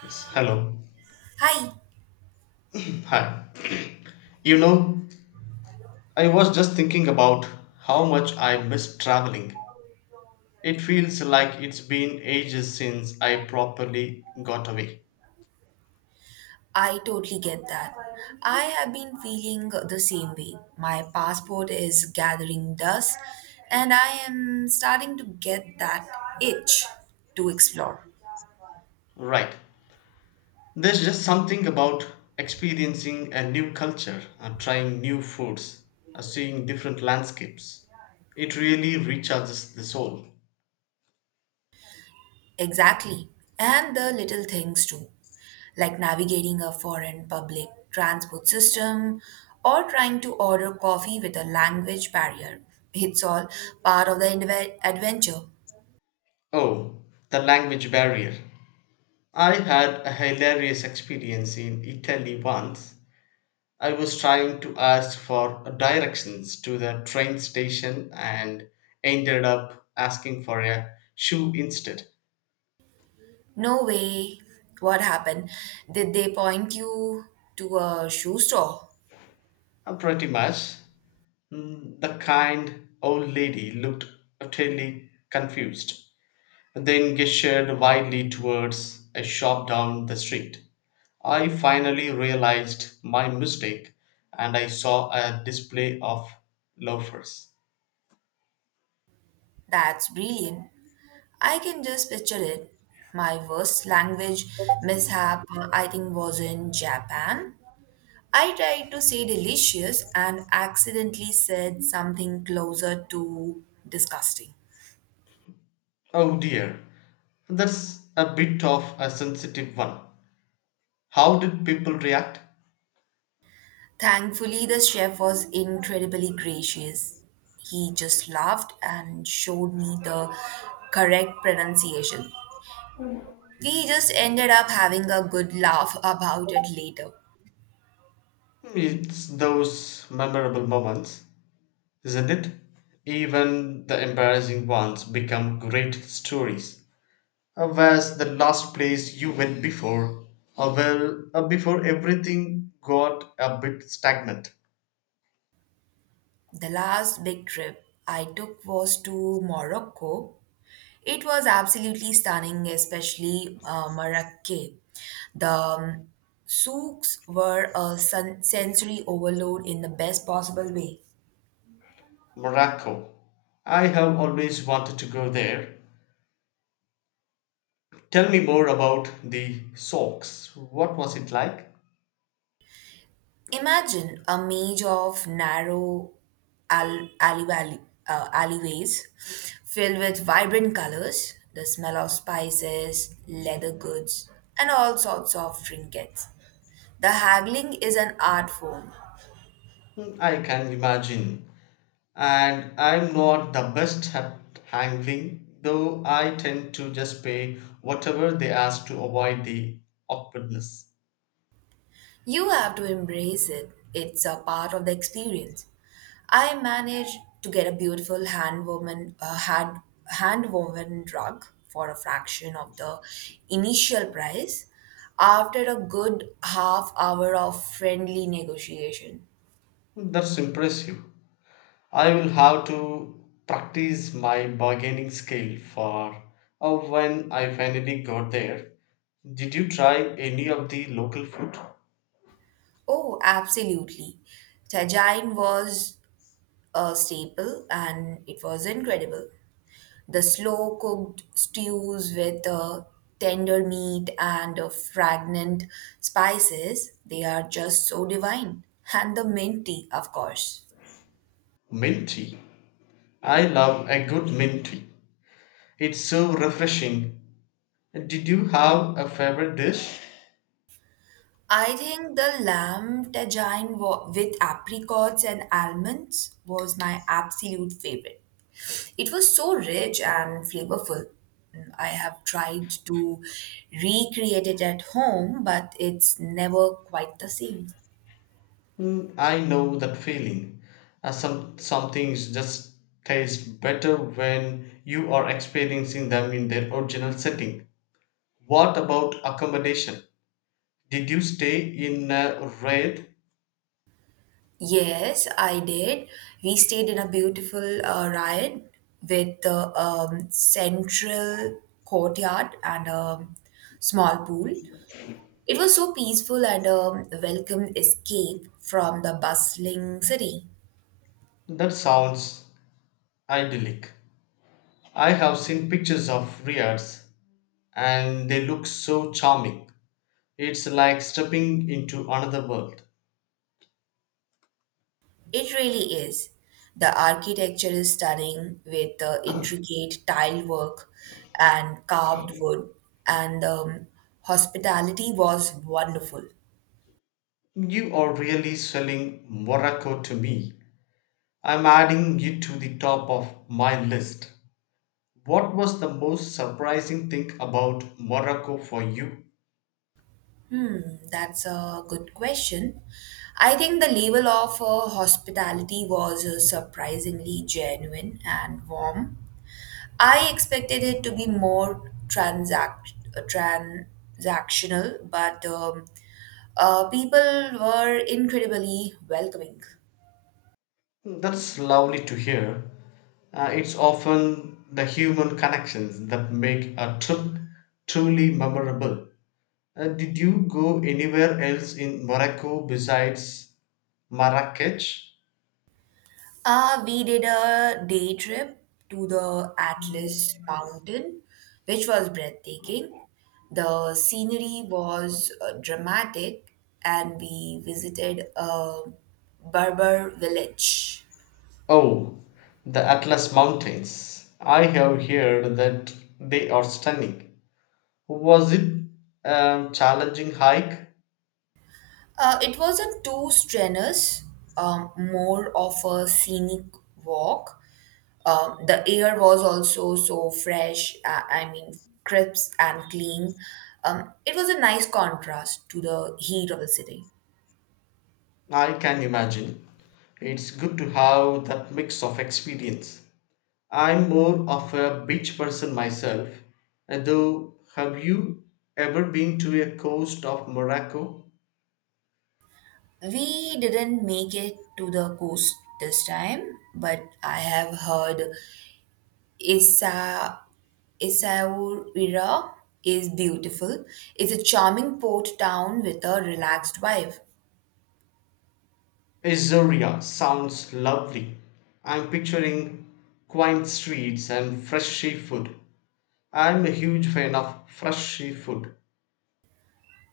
Yes, hello. Hi, Hi. You know, I was just thinking about how much I miss traveling. It feels like it's been ages since I properly got away. I totally get that. I have been feeling the same way. My passport is gathering dust, and I am starting to get that itch to explore. Right. There's just something about experiencing a new culture, trying new foods, seeing different landscapes. It really recharges the soul. Exactly. And the little things too, like navigating a foreign public transport system or trying to order coffee with a language barrier. It's all part of the adventure. Oh, the language barrier. I had a hilarious experience in Italy once. I was trying to ask for directions to the train station and ended up asking for a shoe instead. No way. What happened? Did they point you to a shoe store? Pretty much. Mm, the kind old lady looked utterly confused, then gestured widely towards a shop down the street. I finally realized my mistake and I saw a display of loafers. That's brilliant. I can just picture it. My worst language mishap, I think, was in Japan. I tried to say delicious and accidentally said something closer to disgusting. Oh dear, that's a bit of a sensitive one. How did people react? Thankfully, the chef was incredibly gracious. He just laughed and showed me the correct pronunciation. We just ended up having a good laugh about it later. It's those memorable moments, isn't it? Even the embarrassing ones become great stories. Where's the last place you went before? Before everything got a bit stagnant. The last big trip I took was to Morocco. It was absolutely stunning, especially Marrakech. The souks were a sensory overload in the best possible way. Morocco. I have always wanted to go there. Tell me more about the socks. What was it like? Imagine a maze of narrow al- alleyway- alleyways filled with vibrant colors, the smell of spices, leather goods, and all sorts of trinkets. The haggling is an art form. Hmm, I can imagine, and I'm not the best at handling, though I tend to just pay whatever they ask to avoid the awkwardness. You have to embrace it. It's a part of the experience. I managed to get a beautiful hand woven hand woven rug for a fraction of the initial price after a good half hour of friendly negotiation. That's impressive. I will have to practice my bargaining skill for when I finally got there. Did you try any of the local food? Oh, absolutely. Tajine was a staple and it was incredible. The slow cooked stews with tender meat and fragrant spices, they are just so divine. And the mint tea, of course. Mint tea. I love a good mint tea. It's so refreshing. Did you have a favorite dish? I think the lamb tajine with apricots and almonds was my absolute favorite. It was so rich and flavorful. I have tried to recreate it at home, but it's never quite the same. Mm, I know that feeling. Some things just taste better when you are experiencing them in their original setting. What about accommodation? Did you stay in a Riyadh? Yes, I did. We stayed in a beautiful riot with the central courtyard and a small pool. It was so peaceful and a welcome escape from the bustling city. That sounds idyllic. I have seen pictures of Riyadhs and they look so charming. It's like stepping into another world. It really is. The architecture is stunning with the intricate tile work and carved wood, and hospitality was wonderful. You are really selling Morocco to me. I'm adding it to the top of my list. What was the most surprising thing about Morocco for you? Hmm, that's a good question. I think the level of hospitality was surprisingly genuine and warm. I expected it to be more transactional, but people were incredibly welcoming. That's lovely to hear. It's often the human connections that make a trip truly memorable. Did you go anywhere else in Morocco besides Marrakech? We did a day trip to the Atlas Mountain, which was breathtaking. The scenery was dramatic, and we visited a Berber village. Oh, the Atlas Mountains. I have heard that they are stunning. Was it a challenging hike? It wasn't too strenuous, more of a scenic walk. The air was also so fresh, I mean, crisp and clean. It was a nice contrast to the heat of the city. I can imagine. It's good to have that mix of experience. I'm more of a beach person myself, and though have you ever been to a coast of Morocco? We didn't make it to the coast this time, but I have heard Issa, Essaouira is beautiful. It's a charming port town with a relaxed vibe. Azoria sounds lovely. I'm picturing quaint streets and fresh seafood. I'm a huge fan of fresh seafood.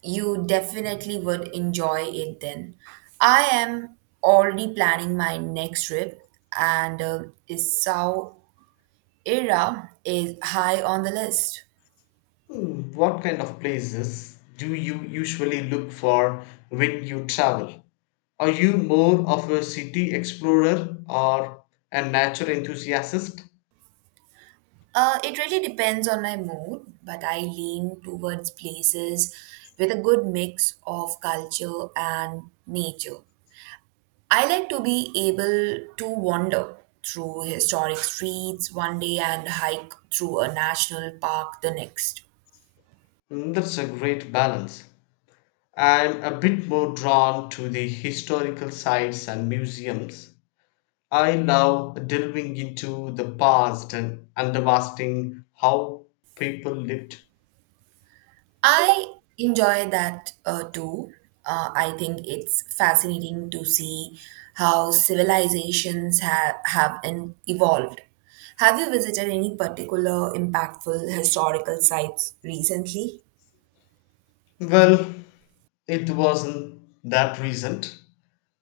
You definitely would enjoy it then. I am already planning my next trip, and Essaouira is high on the list. Hmm, what kind of places do you usually look for when you travel? Are you more of a city explorer or a nature enthusiast? It really depends on my mood, but I lean towards places with a good mix of culture and nature. I like to be able to wander through historic streets one day and hike through a national park the next. Mm, that's a great balance. I'm a bit more drawn to the historical sites and museums. I love delving into the past and understanding how people lived. I enjoy that too. I think it's fascinating to see how civilizations have evolved. Have you visited any particular impactful historical sites recently? Well, it wasn't that recent,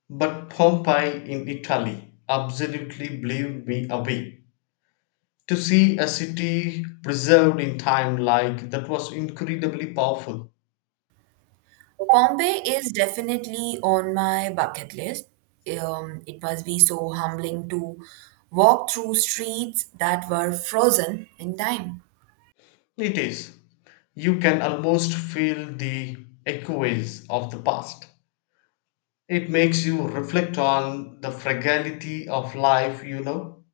but Pompeii in Italy absolutely blew me away. To see a city preserved in time like that was incredibly powerful. Pompeii is definitely on my bucket list. It must be so humbling to walk through streets that were frozen in time. It is. You can almost feel the echoes of the past. It makes you reflect on the fragility of life.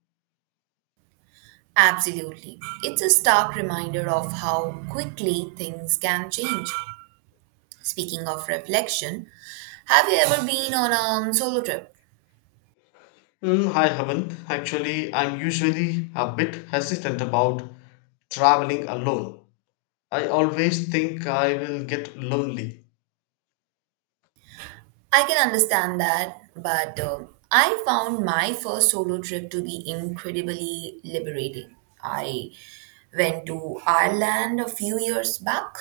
Absolutely. It's a stark reminder of how quickly things can change. Speaking of reflection, have you ever been on a solo trip? Mm, I haven't. Actually, I'm usually a bit hesitant about traveling alone. I always think I will get lonely. I can understand that, but I found my first solo trip to be incredibly liberating. I went to Ireland a few years back.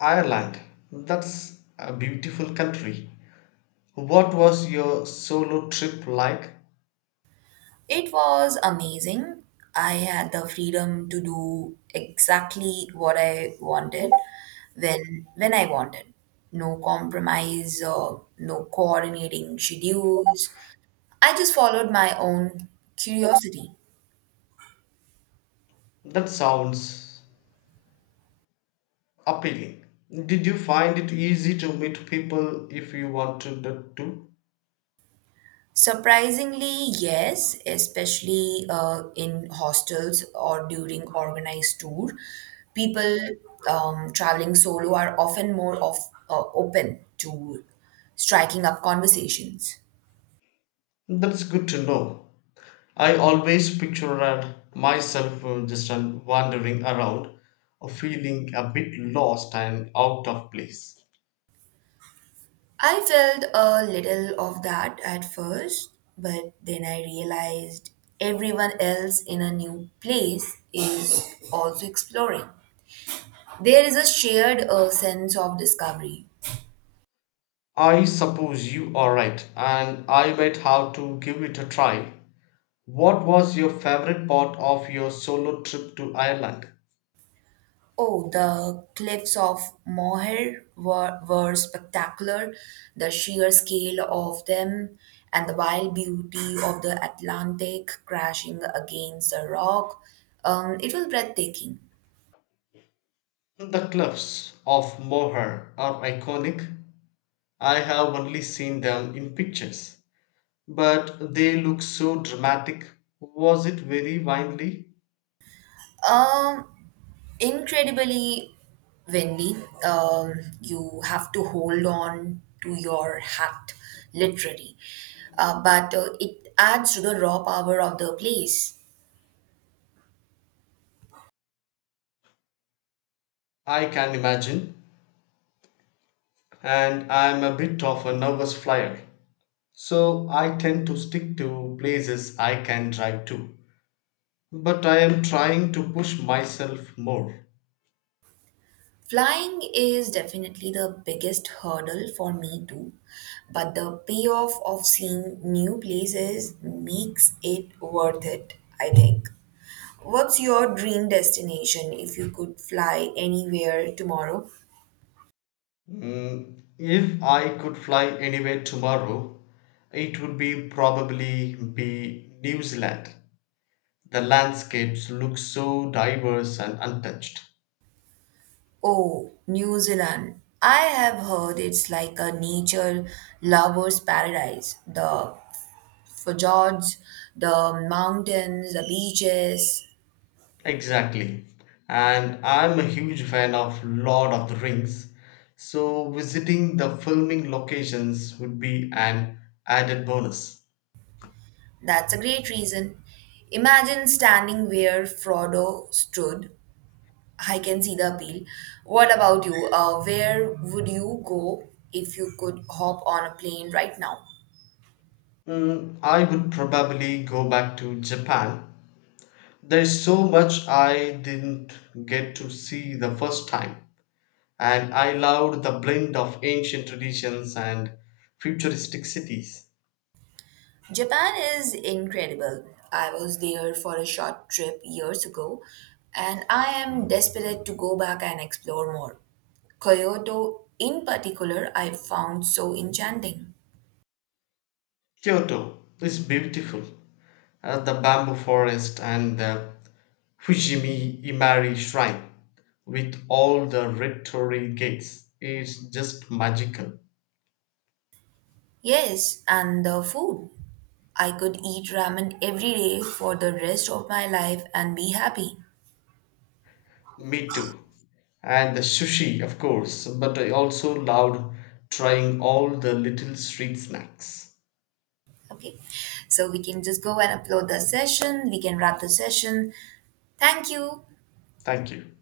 Ireland, that's a beautiful country. What was your solo trip like? It was amazing. I had the freedom to do exactly what I wanted when I wanted. No compromise, no coordinating schedules. I just followed my own curiosity. That sounds appealing. Did you find it easy to meet people if you wanted that to? Surprisingly, yes, especially in hostels or during organized tour, people traveling solo are often more of open to striking up conversations. That's good to know. I always pictured myself just wandering around, feeling a bit lost and out of place. I felt a little of that at first, but then I realized everyone else in a new place is also exploring. There is a shared sense of discovery. I suppose you are right, and I might have to give it a try. What was your favorite part of your solo trip to Ireland? Oh, the cliffs of Moher were spectacular, the sheer scale of them and the wild beauty of the Atlantic crashing against the rock. It was breathtaking. The cliffs of Moher are iconic. I have only seen them in pictures, but they look so dramatic. Was it very windy? Um, Incredibly Wendy, um, you have to hold on to your hat, literally. But it adds to the raw power of the place. I can imagine, and I'm a bit of a nervous flyer, so I tend to stick to places I can drive to. But I am trying to push myself more. Flying is definitely the biggest hurdle for me too, but the payoff of seeing new places makes it worth it, I think. What's your dream destination if you could fly anywhere tomorrow? Mm, if I could fly anywhere tomorrow, it would be probably be New Zealand. The landscapes look so diverse and untouched. Oh, New Zealand. I have heard it's like a nature lover's paradise. The fjords, the mountains, the beaches. Exactly. And I'm a huge fan of Lord of the Rings, so visiting the filming locations would be an added bonus. That's a great reason. Imagine standing where Frodo stood. I can see the appeal. What about you? Where would you go if you could hop on a plane right now? Mm, I would probably go back to Japan. There's so much I didn't get to see the first time, and I loved the blend of ancient traditions and futuristic cities. Japan is incredible. I was there for a short trip years ago, and I am desperate to go back and explore more. Kyoto, in particular, I found so enchanting. Kyoto is beautiful, the bamboo forest and the Fujimi Imari shrine with all the red torii gates it's just magical. Yes, and the food. I could eat ramen every day for the rest of my life and be happy. Me too. And the sushi, of course, but I also loved trying all the little street snacks. Okay, so we can just go and upload the session, we can wrap the session. Thank you. Thank you.